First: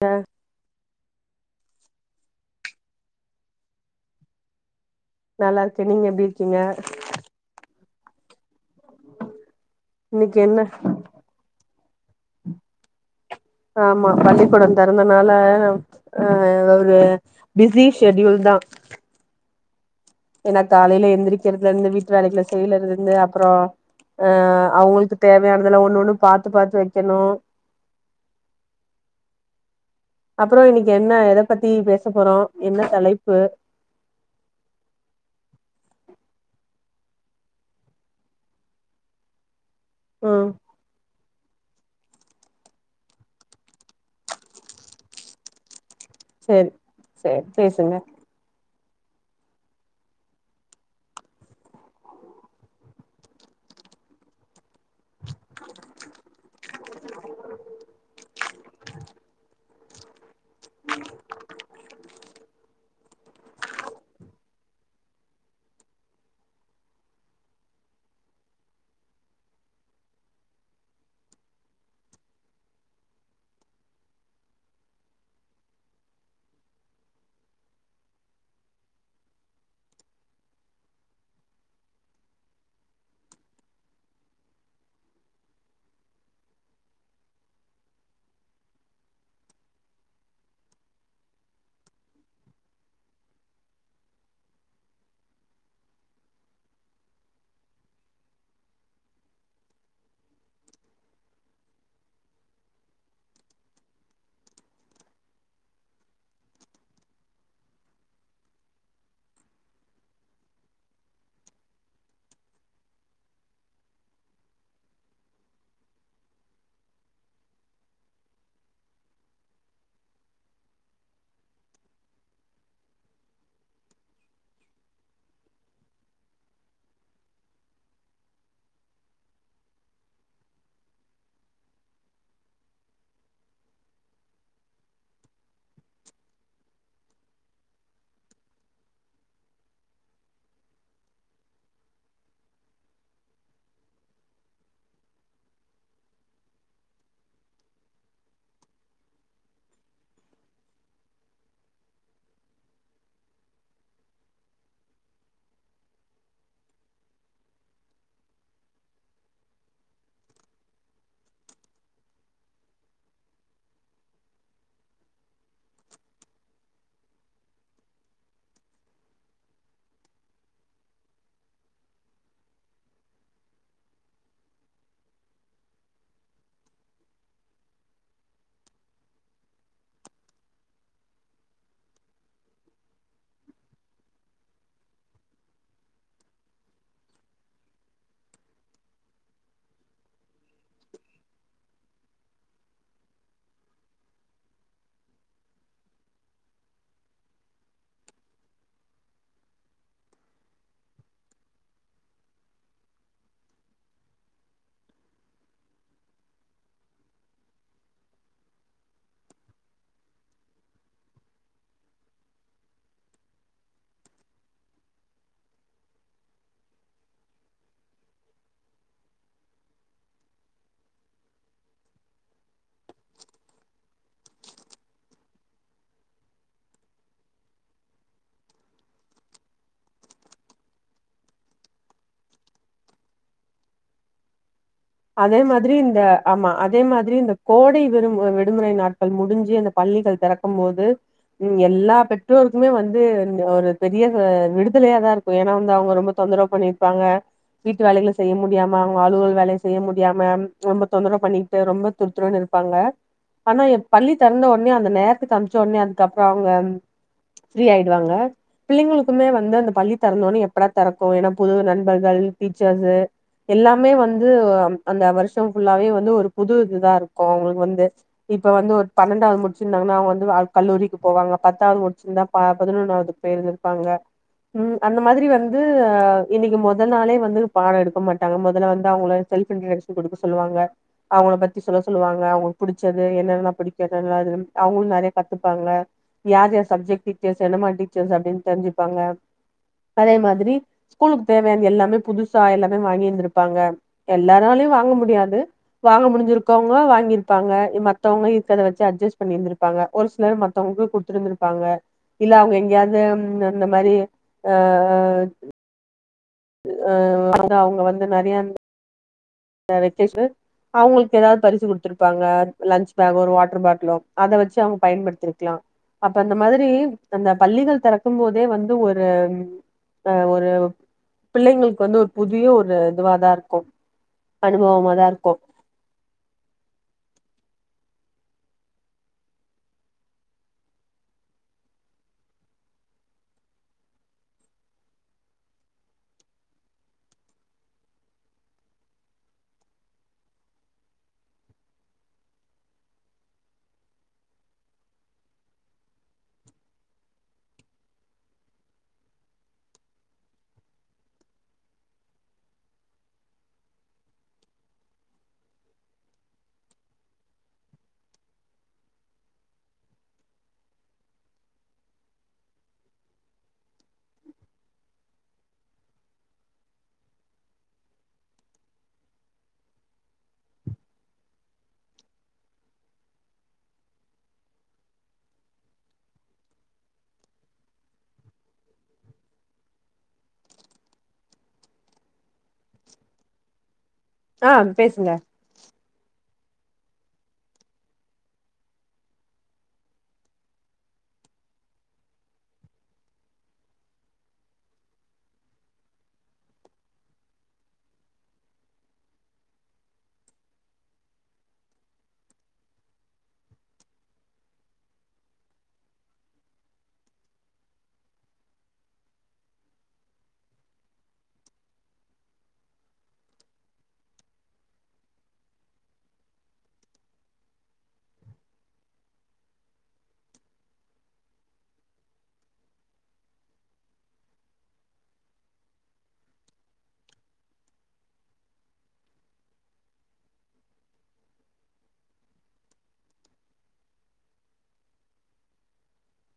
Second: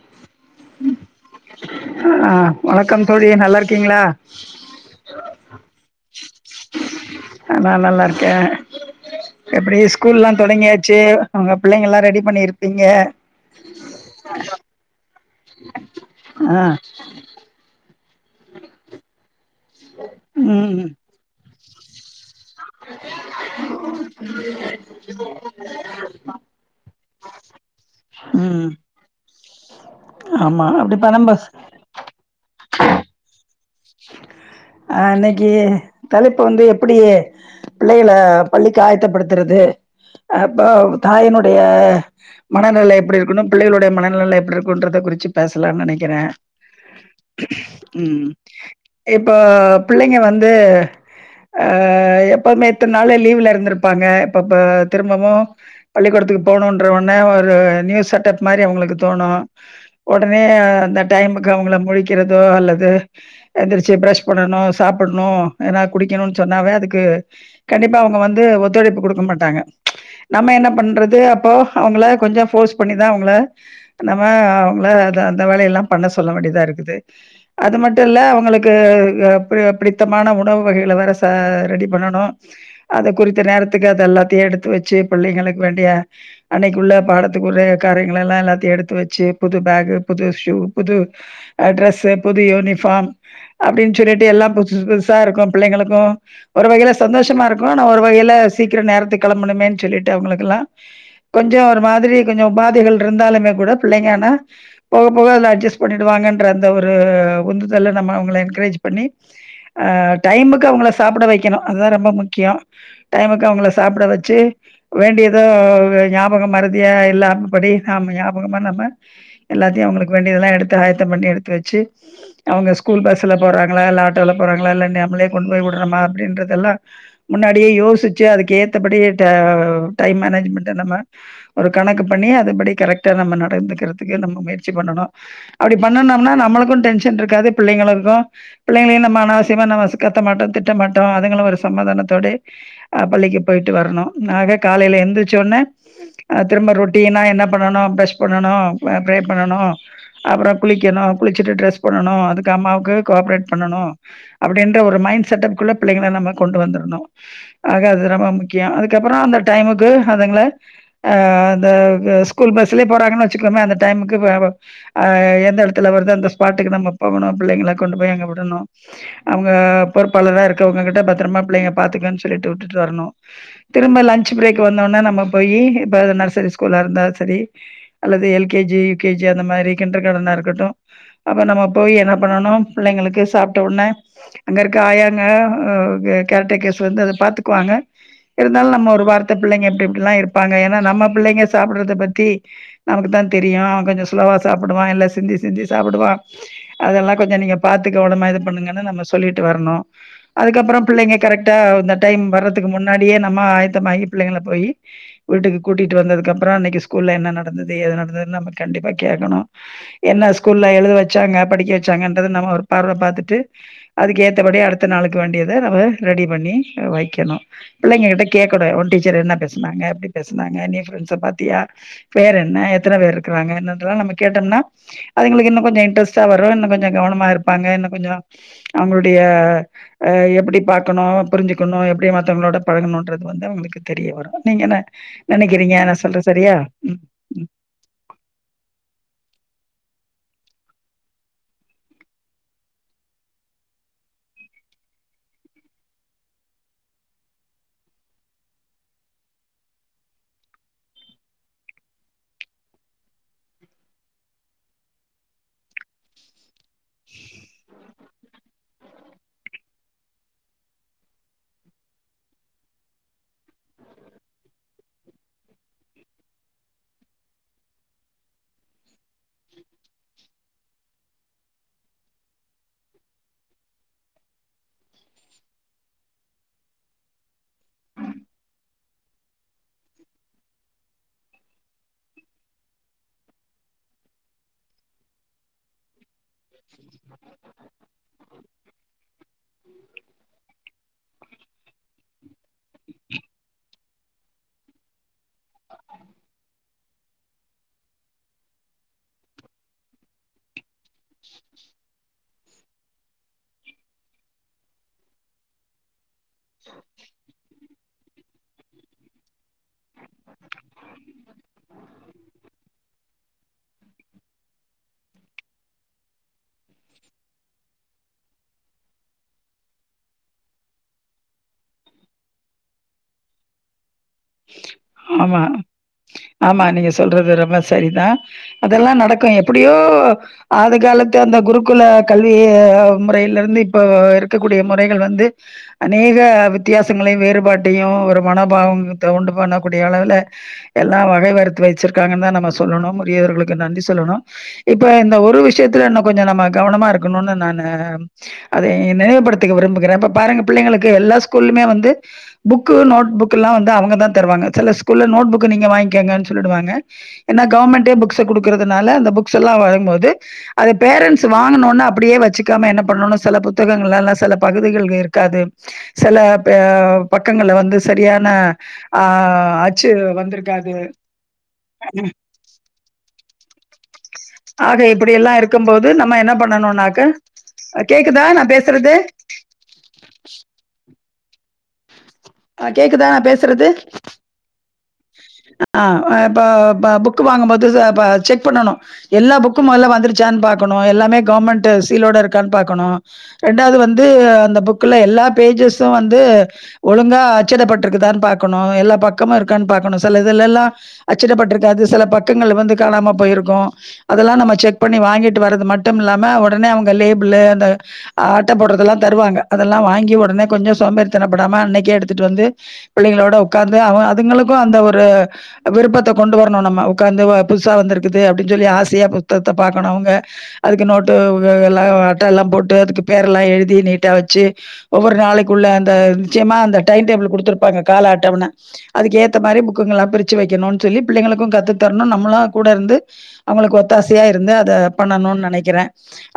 அ அ வணக்கம் தோழி நல்லா இருக்கீங்ளா நல்லா இருக்கே நீங்க எப்டி இருக்கீங்க க்க எப்டி ஸ்கூல்லா இன்னைக்கு என்ன தொடங்கியாச்சு உங்க பிள்ளைங்கல்லா ரெடி பண்ணிருப்பீங்க ஆமா பள்ளிக்கூடம் தெறந்தனால பயணம் அ ஆ ஒரு பிஸி ஷெடியூல் தா ஏன்னா ம் காலைல எந்திரிக்கிறது லருந்து வீட்டு வேலைகள செய்றல இருந்து அப்றோ அ அவங்களுக்கு தேவையானதெல்லா ஒண்ணு ஒண்ணு பாத்து பாத்து வை க்கனு ம் அப்புறோ ஆமா இன்னிக்கு அப்டி என்ன பண்ணம்ப எத பத்தி பேச போறோ என்னா தலைப்பு ஆ இன்னிக்கி தலைப்பு வந்து எப்புடி பிள்ளைகள பள்ளிக்கு ஆயத்தப்படுத்தறது ம் அப்போ தாயினோடு ளுடைய மனநிலை எப்பிடி இருக்கணு பிள்ளைகளுடைய மனநிலலா எப்டிருக்குன்றத குறிச்சி பேசலான் நெனை கிறே சேரி சேரி பேசுங்க ம் எப் போ பிள்ளைங்க வந்து ஆ எப்போமே இத்தன் நாளு லீவுல இருந்திருப்பாங்க பப்பா திரும்பவு பள்ளிக்கூடத்துக்கு போணோன்ற ஒன்னே ஒரு நியூ செட்டப் மாரி அவுங்களுக்கு தோணோ ஒட மே ஆ அந்த டைமுக்கு அவுங்கள முழிக்கிறதோ அல்லது எந்திரிச்சு பிரஷ் கொண்ணுனோ சாப்புட்னோ ஏனா குடிக்குணுன் சொன்னாவே அதுக்கு கண்டிப்பா அவுங்க வந்து ஒத்தொழைப்பு குடுக்க மாட்டாங்க ச்ச நம்ம என்னா பண்றது அப்போ அவுங்களா கொஞ்ச ஃபோர்ஸ் பண்ணிதா அவுங்களா நம்மா அவுங்ளா அத அந்த வேலையெல்லா பண்ண சொல்ல வேண்டியதா இருக்குது அது மட்டு இல்ல அவுங்குளுக்கு இல்லா அப்பிடிய பிடித்தமான உணவு வகைகள வேற ச ரெடி பண்ணணோ அத குறித்த நேரத்துக்கு அத எல்லாத்தியு எடுத்து வெச்சு புள்ளங்களுக்கு வேண்டிய அன்னைக்குள்ள பாடத்துக்குற கரைங்களெல்லா எல்லாத்தியு எடுத்து வெச்சு புது பேக்கு புது ஷூ புது ஆ ட்ரெஸ்சு புது யூனிஃபார்ம் அப்டின் [unintelligible] எல்லா புதுஸ் புதுஸ்சாருக்கோ பிள்ளைங்களுக்கோ ஒரு வகையில சந்தோஷமா இருக்கோ ஆனா ஒரு வகையில சீக்கிரோ நேரத்துக் கெளம்புணுமேன் சொல்லிட்டு அவுங்குளுக்கெல்லா கொஞ்சோ ஒரு மாதிரி கொஞ்சோ உபாதைகள் ரிந்தாலுமே கூட பிள்ளைங்க ஆனா போக போக அதுல அட்ஜஸ்ட் பண்ணிடுவாங்கன்ற அந்த ஒரு உந்துதல நம்ம அவுங்கள என்கரேஜ் பண்ணி ஆ டைமுக்கு அவுங்கள சாப்புட வைக்கணு அதுதா ரொம்ப முக்கியோ டைமுக்கு அவுங்கள சாப்பிட வெச்சு வேண்டியதோ வ ஞாபக மறுதியா இல்லாமபடி ஆமா ஞாபகமா நம்ம எல்லாத்தியு அவுங்குளுக்கு வேண்டியதெல்லா எடுத்து ஆயத்தம் பண்ணி எடுத்து வெச்சு அவுங்க ஸ்கூல் பஸ்சுல போறாங்களா இல்ல ஆட்டோல போறாங்களா இல்ல நம்மளே கொண்டு போயி உட்ற மாப்பி அப்டின்றதெல்லாம் முன்னாடியே யோசுச்சு அதுக்கு ஏத்தபடி ட டைம்மேனேஜ்மெண்ட நம்ம ஒரு கணக்கு பண்ணி அதுபடி கரெக்டா நம்ம நடந்துகிறதுக்கு நம்ம முயற்சி பண்ணணும் அப்டி பண்ணுனோம்னா நம்மளுக்கும் டென்ஷன் இருக்காது பிள்ளைங்களுக்கும் பிள்ளைங்களையு நம்ம அனாவிசியமா நம்ம ச கத்த மாட்டோ திட்ட மாட்டோ அதுங்களோ ஒரு சமாதானத்தோடே அ பள்ளிக்கு போயிட்டு வரணோ நாக காலைல எந்துருச்சோனே அ திரும்ப ரொட்டினா என்ன பண்ணனு பிரஷ் பண்ணனு வ ப்ரே பண்ணனு அப்றொ குளிக்கணோ குளிச்சுட்டு ட்ரெஸ் பண்ணணு அதுக் அம்மாவுக்கு கோஆப்பரேட் பண்ணனு அப்பிடின்ற ஒரு மைண்ட் செட்டப்குள்ள பிள்ளைங்கள நம்ம கொண்டு வந்துருணு ஆக அது ரொம்ப முக்கியோ அதுக்கப்பறோ அந்த டைமுக்கு அதுங்ள ஆ த வ ஸ்கூல் பஸ்லயே போறாங்கனு வச்சுக்கமே அந்த டைமுக்கு வே வ ஆ எந்த எடத்துல வருதோ அந்த ஸ்பாட்டுக்கு நம்ம போகணு பிள்ளைங்களா கொண்டு போய் அங்க விடணு அவுங்க பொறுப்பாளரா இருக்கவுங்ககிட்ட பத்ரமா பிள்ளைங்க பாத்துங்க சொல்லிட்டு விட்டுட்டு வரணு திரும்ப லஞ்ச் ப்ரேக் வந்தோனா நம்ம போயி இப்ப நர்சரி ஸ்கூலா இருந்தாலு சரி அல்லது L K G U K G அந்த மாதிரி கிண்டர் கார்டனா இருக்கட்டு அப்ப நம்ம போயி என்ன பண்ணனு பிள்ளைங்களுக்கு சாப்ட்ட ஒடனே அங்க இருக்க ஆயாங்க கேர் டேக்கர்ஸ் வந்து அத பாத்துக்குவாங்க இருந்தாலு நம்ம ஒரு வார்த்த பிள்ளைங்க எப்டிஎப்டிலா இருப்பாங்க ஏனா நம்ம பிள்ளைங்க சாப்புட்றத பத்தி நமக்கு தா தெரியு அவ கொஞ்சோ ஸ்லோவா சாப்புடுவா இல்ல சிந்தி சிந்தி சாப்புடுவா அதெல்லா கொஞ்ச நீங்க பாத்து கவனமா இது பண்ணுங்கன்னு நம்ம சொல்லிட்டு வரணு அதுக்கப்றம் பிள்ளைங்க கரெக்டா அந்த டைம் வர்றதுக்கு முன்னாடியே நம்ம ஆயத்தமாகி பிள்ளைங்கள போயி வீட்டுக்கு கூட்டிட்டு வந்ததுக்கப்பற அன்னக்கி ஸ்கூல்ல என்ன நடந்துது ஏது நடந்துது நம்ம கண்டிப்பா கேக்கணு என்னா ஸ்கூல்ல எழுத வச்சாங்க படிக்க வச்சாங்கன்றத நம்ம ஒரு பார்வ பாத்துட்டு அதுக்கு ஏத்தபடி அடுத்த நாளக்கு வேண்டியத நம்ப ரெடி பண்ணி வைக்கணு பிள்ளைங்ககிட்ட கேக்கணு ஒன் டீச்சர் என்னா பேசுனாங்க எப்டி பேசுனாங்க நீ ஃப்ரண்ச பாத்தியா பேர் என்ன எத்தன பேர்ருக்குறாங்க என்னதெல்லா நம்ம கேட்டொன்னா அதுங்குளுக்கு இன்னு கொஞ்சு இன்ட்ரெஸ்டா வரு இன்னு கொஞ்சு கவனமா இருப் பாங்க இன்ன கொஞ்சு அவுங்களுட்ய எப்படி பாக்கணு புரிஞ்சுக்குணு எப்டி மத்தவங்களோட பழகணுன்றது வந்து அவுங்களுக்கு தெரிய வரு நீங்க என்ன அதே மாதுரி நெனைக்கிறீங்க நா இந்த சொல்றது ஆமா சரியா அதே ம் மாதிரி இந்த ம் கோடை விடும் விடுமுறை நாட்கள் முடிஞ்சு அந்த பள்ளிகள் தெறக்கும் மோது ம் எல்லா பெற்றோருக்குமே வந்து இ ஒரு பெரிய ச விடுதலயா தா இருக்கும் ஏன்னா வந்து அவுங்க ரொம்ப தொந்தரவு பண்ணிருப்பாங்க வீட்டு வேலைக்ள செய்ய முடியாம அவுங்க அலுவல் வேலை செய் ய்ய முடியாம ரொம்ப தொந்தரவ் பண்ணிட்டு ரொம்ப துர்த்துருன்னு இருப்பாங்க ஆனா எப் பள்ளி தெறந்தவோனே அந்த நேர்த்துக்கு அம்ச்சோனே அதுக்கப்பொ அவுங்க ஃப்ரீ ஆயிடுவாங்க பிள்ளைங்களுக்குமே வந்து அந்த பள்ளி தெறந்தோனே எப்படா தெறக்கு ஏன்னா புது நண்பர்கள் டீச்சர்ஸு எல்லாமே வந் து ம் அந்த வருஷோ ஃபுல்லாவே வந்து ஒரு புது இதுதா இருக்கு அவுங்குளுக்கு வந்து இப்ப வந்து ஒரு பன்னண்டாவ் முடிச்சிருந்தாங்கன்னா அவுங்க வந்து வேற் கல்லூரிக்கு போவாங்க பத்தாவது முடிச்சிருந்தா பதனொன்னாவது பேய்ர்ந்துருப்பாங்க ம் அந்த மாதுரி வந்து இன்னிக்கு மொத நாளே வந்து பாடோ எடுக்க மாட்டாங்க மொத நாளு அவுங்ள செல்ஃப் இன்றோடஷ்ன் குடுக்க சொல்லுவாங்க அவுங்கள பத்தி சொல்ல சொல்லுவாங்க அவுங்குளுக்கு புடிச்சது என்னன்னலா பிடிக்காது [unintelligible] அவுங்குளு நெறைய கத்துப்பாங்க யார் யார் சப்ஜெக் டீச்சர்ஸ் என்னம் மாரி டீச்சர்ஸ் அப்டின் தெரிஞ்சுப்பாங்க அதே மாதுரி ஸ்கூலுக்கு தேவ்யான்து எல்லாமே புதுசு சா எல்லாமே வாங்கி இருந்திருப்பாங்க எல்லாராலயும் வாங்க முடியாது வாங்க முடிஞ்சிருக்கவங்க வாங்கிருப்பாங்க மத்தவங்க இருக்கத வச்சு அட்ஜஸ் பண்ணிருந்துருப்பாங்க ஒரு சிலர் மத்தவுங்க்கு குடுத்துருந்துருப்பாங்க இல்ல அவுங்க எங்கியாது ந் இந்த மாரி அ அ அத அவுங்க வந்து து நறையந் [unintelligible] அவுங்குளுக்கு எதாவ்து பரிசு குடுத்துருப்பாங்க லன்ச் பேக் ஒரு வாட்ரு பாட்லோ அத வச்சு அவுங்க பயன்படுத்திருக்லா அப்ப அந்த மாதுரி அந்த பள்ளிகள் தெறக்கும்போதே வந்து ஒரு அ ஒரு பிள்ளைங்ளுக்கு வந்து ஒரு புதிய ஒரு இதுவாதா இருக்கு அனுபவமாதா இருக்கு ஆமா ஆமா நீங்க சொல்றது ரொம்ப சரி தா அதெல்லா நடக்கு எப்புடியோ ஆதிகாலத்து அந்த குருகுல கல்வி முறையில இருந்து இப்போ இருக்கக்கூடிய முறைகள் வந்து அநேக வித்யாசங்களையு வேறுபாட்டையு ஒரு மனோபாவம் தவுன்டு பண்ணக்கூடிய அளவுல எல்லா வகை வர்த்து வச்சிர்க்காங்கன்னு தா நம்ம சொல்லணு முதியோர்களுக்கு நன்றி சொல்லனு இப்ப இந்த ஒரு விஷ்யத்துல இன்னு கொஞ்சோ நம்ம கவனமா இருக்கனுன்னு நானு அத நினைவு படுத்திக்க விரும்புகிறன் ப்ப பாருங்க பிள்ளைங்களுக்கு எல்ல ஸ்கூல் மே வந்து புக்கு நோட் புக்கு லா வந்து அவங்க த தருவாங்க சில ஸ்கூல்ல நோட் புக்கு நீங்க வாங்கோங்கனு சொல்லிடுவாங்க ஏன்னா கவுமெண்டே புக்ஸு குடுக்குறதுனால அந்த புக்ஸ்லா வரும்போது அது பேரன்ஸ் வாங்குனோன்ன அப்புடியே வச்சிக்காம என்ன பண்ணுன்னா செல புத்தகங்கள்லா செல பகுதிகள்க இருக்காது செல பெ பக்கங்கள்ல வந்து சரியான ஆ அச்சு வந்துருக்காது அ ம் ஆக இப்புடி எல்லா இருக்கும்போது நம்ம என்ன பண்ணணுனாக்க கேக்குதா நா பேசுறது அ கேக்குதா நா பேசுறது அ பேசுங்க அ அ இப்ப ப புக்கு வாங்கும்போது ச ப செக் பண்ணணு எல்லா புக்கும் மொதல்ல வந்துருச்சான்னு பாக்கணு எல்லாமே கவ்மெண்டு சீலோடருக்கான் பாக்கணு ரெண்டாவது வந்து அந்த புக்குல எல்லா பேஜஸு வந்து ஒலுங்கா அச்சதபட்ருக்குதா பாக்கணு எல்லா பக்கமு இருக்கான் பாக்கணு செல இதுலெல்லா அச்சிடப்பட்ருக்காது செல பக்கங்கள் வந்து காணாம போயிருக்கு அதெல்லா நம்ம செக் பண்ணி வாங்கிட்டு வரது மட்டும் இல்லாம ஒடனே அவுங்க லேபிள்லு அந்த அட்ட போட்றதெல்லா தருவாங்க அதல்லா வாங்கி ஒடனே கொஞ்சு சோம்பேறித்தனப்படாம அன்னைக் கே எடுத்துட்டு வந்து பிள்ளைங்களோட ஒக்காந்து அவ அதுங்களுக்கு அந்த ஒரு விருப்பத்த கொண்டு வரணு நம்ம ஒக்காந்து வ புதுசா வந்துருக்குது அப்டின் சொல்லி ஆசையா புஸ்தகத்த பாக்கணு அவுங்க அதுக்கு நோட்டு வ எல்லா அட்டலா போட்டு அதுக்கு பேர்ல்லா எழுதி நீட்டா வெச்சு ஒவ்வொரு நாளைக்குள்ள அந்த ச்சயமா அந்த டைன்டேபுள் குடுத்துருப்பாங்க கால அட்டவண அதுக்கு ஏத்த மாறி புக்குங்குலா பிரிச்சி வைக்கணு சொல்லி பிள்ளைங்களுக்கு கத்து தர்ணு நம்மளு கூடருந்து அவுங்களுக்கு ஒத்தாசயா இருந்து அத பண்ணனுன் நனைக்கிற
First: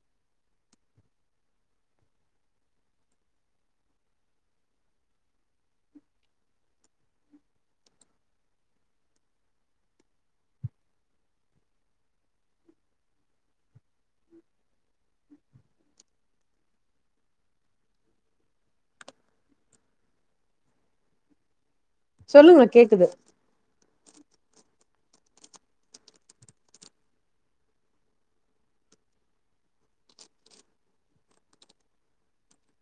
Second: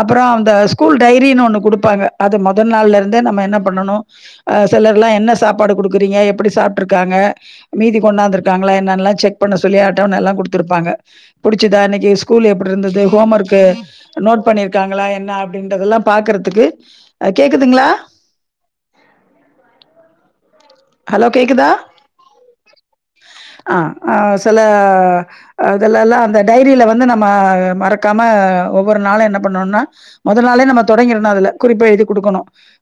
அப்பறோ அந்த ஸ்கூல் டைரினு ஒன்னு குடுப்பாங்க அத மொத நாள்லருந்தே நம்ம என்ன பண்ணனு அ செலர்லா என்ன சாப்பாடு குடுக்குறீங்க எப்புடி சாப்ட்ருக்காங்க மீதி கொண்டாந்துருக்காங்ளா என்னான்லா செக் பண்ண சொல்லி அட்டவண ல்லா குடுத்துருப்பாங்க புடிச்சுதா இன்னைக்கு ஸ்கூலு எப்புட்ருந்துது ஹோம் ஒர்க்கு நோட் பண்ணியிருக்காங்களா என்ன அப்படின்றதெல்லா பாக்குற்துக்கு அ கேக்குதுங்களா ஹலோ கேக்குதா சொல்லுங்க கேக்குது அ சில அ அதுல ல்லா அந்த டைரியில வந்து நம்ம அ மறக்காம அ ஒவ்வொரு நாளு என்ன பண்ணுன்னா மொத நாளே நம்ம தொடங்கிருணு அதுல குறிப்ப எழுதி குடுக்கணு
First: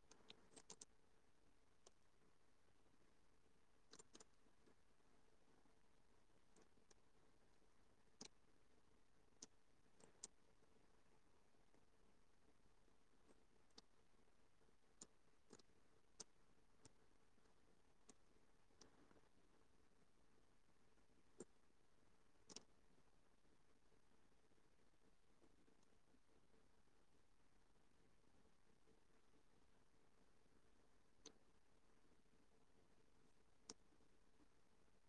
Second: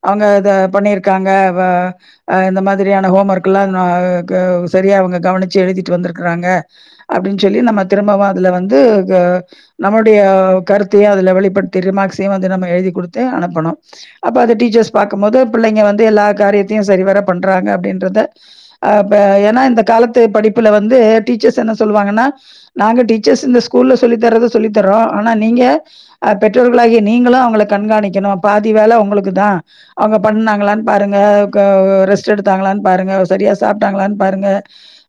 அவங்க இத பண்ணிருக்காங்க வ இந்த மாதிரியான ஹோம் ஒர்க்குலா அ க சரியா அவங்க கவனிச்சி எழுதிட்டு வந்திருக்குறாங்க அப்டின் சொல்லி நம்ம திரும்பவு அதுல வந்து க நம்முடைய கருத்தையு அதில் வெளிப்படுத்தி ரிமார்க்ஸையு வந்து நம்ம எழுதி குடுத்து அனுப்பனு அப்போ அத டீச்சஸ் பாக்குபோது பிள்ளைங்க வந்து எல்லா காரியத்தையு சரி வர பண்றங்க அப்படின்றத அ ம் ஏனா இந்த காலத்து படிப்புல வந்து டீசர்ஸ் என்ன சொல்லுவாங்கனா நாங்க டீச்சர்ஸ் இந்த ஸ்கூல்ல சொல்லி தர்த சொல்லித்தரோ ஆனா நீங்க அ பெற்றோர்களாகிய நீங்களு அவங்கள கண்காணிக்கணு பாதி வேல உங்களுக்கு தா அவங்க பண்ணாங்களானு பாருங்க க ஓ ரெஸ் ஸ் எடுத்தாங்களான் பாருங்க செரியா சாப்பிட்டாங்களான் பாருங்க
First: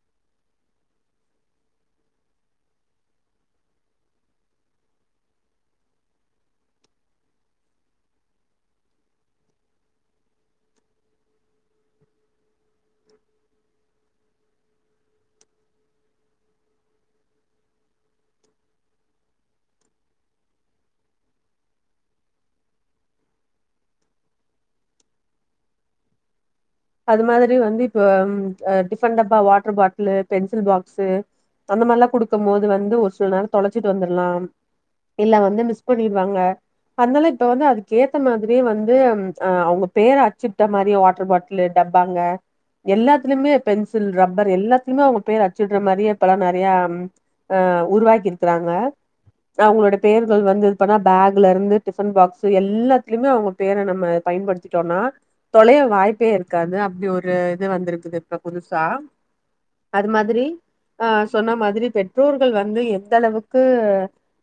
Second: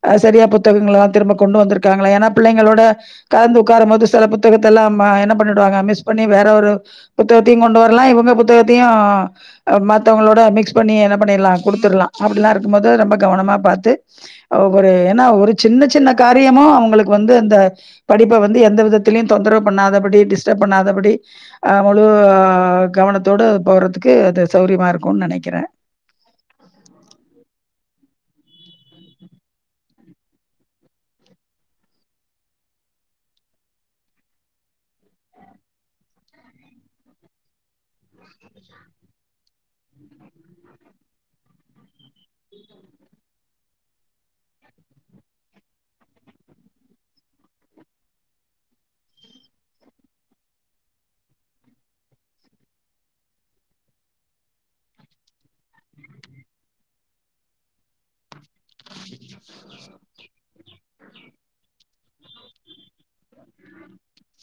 அ செரியா புத்தகங்கள எல்லா திரும்ப கொண்டு வந்திருக்காங்களா ஏன்னா பிள்ளைங்களோட கலந்து உட்காரும் போது சில புத்தகத்த எல்லா ம் என்ன பண்ணிடுவாங்க மிஸ் பண்ணி வேற ஒரு புத்தகத்தையு கொண்டு வரலா இவங்க புத்தகத்தையு அ மத்தவங்களோட மிக்ஸ் பண்ணி என்ன பண்ணிடலா குடுத்துற்லா அப்டிலா இருக்கும் போது ரொம்ப கவனமா பாத்து அ ஒரு ஏன்னா ஒரு சின்ன சின்ன காரியமு அவுங்களுக்கு வந்து அந்த படிப்ப வந்து எந்த விதத்திலயு தொந்தரவு பண்ணாதபடி டிஸ்டப் பண்ணாதபடி அ முழு கவனத்தோடு போறதுக்கு அது சௌரியமா இருக்குனு நெனைக்கிறே அது மாதிரி வந்து இப்ப ம் அ டிஃபன் டப்பா வாட்டர் பாட்லு பென்சில் பாக்ஸு அந்த மாரி லா குடுக்கும் போது வந்து ஒரு சில நேர தொலச்சிட் வந்துர்லா இல்ல வந்து மிஸ் பண்ணிடுவாங்க அத்னால இப்ப வந்து அதுக் ஏத்த மாதிரியே வந்து ம் அ அவங்க பேர அச்சுட்ட மாரி வாட்ரு பாட்லு லு டப்பாங்க எல்லாத்துயுமே பென்சில் ரப்பர் எல்லாத்துலிமே அவுங்க பேரு அச்சுட்ற மாரியே இப்பல்லா நறிய அ ம் அ உருவாக்கி இருக்கிறாங்க அவங்களோட பேர்கள் வந்து இத் பண்ணா பேக்ல இருந்து டிபன் பாக்ஸ் எல்லாத்லுமே அவுங்க பேர நம்ம பயன்படுத்திட்டோனா தொலய வாய்ப்பே இரு க்காது அப்டி ஒரு இது வந்திருக்குது இப்ப புதுசா அது மாதிரி அ சொன்ன மாதிரி பெற்றோர்கள் வந்து எந்த அளவுக்கு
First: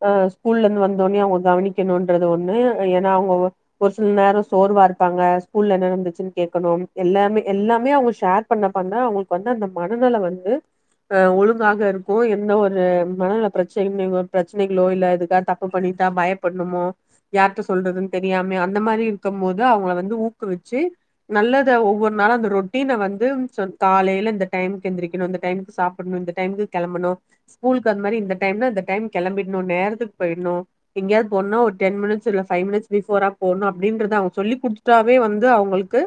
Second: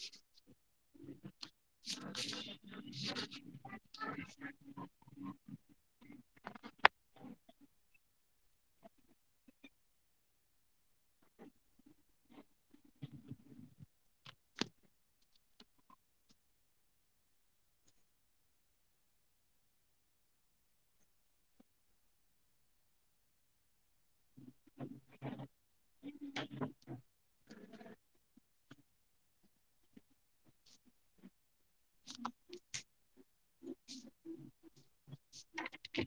அ ஸ்கூல்ல இந்து வந்தோன்ய அவுங்ள கவனிக் னோன்றது ஒண்ணு ஏன்னா அவுங்க ஒரு சில் நேரோ சோர்வா இருப்பாங்க ஸ்கூல்ல என்ன நன்துச்சு கேக்கணும் எல்லாமே எல்லாமே அவங்க ஷேர் பண்ண பண்ண அவங்களுக்கு வந்து அந்த மனநில வந்து அ ஒழுங்காக இருக்கு எந்த ஒரு மனநில பிரச்சனை பிரச்சனைகளோ இல்ல இதுக்காக தப்பு பண்ணி தா பயபடணுமோ யார்ட்ட சொல்றதுன்னு தெரியாம அந்த மாரி இருக்கம் போது அவங்கள வந்து ஊக்குவிச்சு நல்ல ஒவ்வொரு நாளு அந்த ரொட்டீன வந்து சொ காலையில இந்த டைம்க்கு எந்திரிக்கணு இந்த டைம்க்கு சாப்பிடணு இந்த டைம்க்கு கெளம்பணு ஸ்கூல் தகுந்த மாரி இந்த டைம்னா இந்த டைம்க்கு கெளம்பிர்ணு நேரத்துக்கு போய்டணு எங்கயாது போணுனா ஒரு டென் மினிட்ஸ் இல்ல ஃபைவ் மினிட்ஸ் பிஃபோரா போகணு அப்டின்றத அவுங்க சொல்லி குடுத்துட்டாவே வந்து அவங்களுக்கு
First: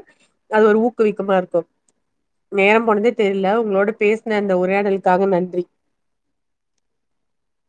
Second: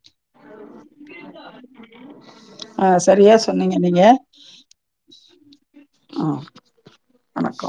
அது ஒரு ஊக்குவிக்கமா இருக்கு, நேரம் அ போனதே சரியா தெரில சொன்னீங்க உங்களோட நீங்க. பேசின அந்த உரையாடலுக்காக நன்றி. ஆ வணக்கம்.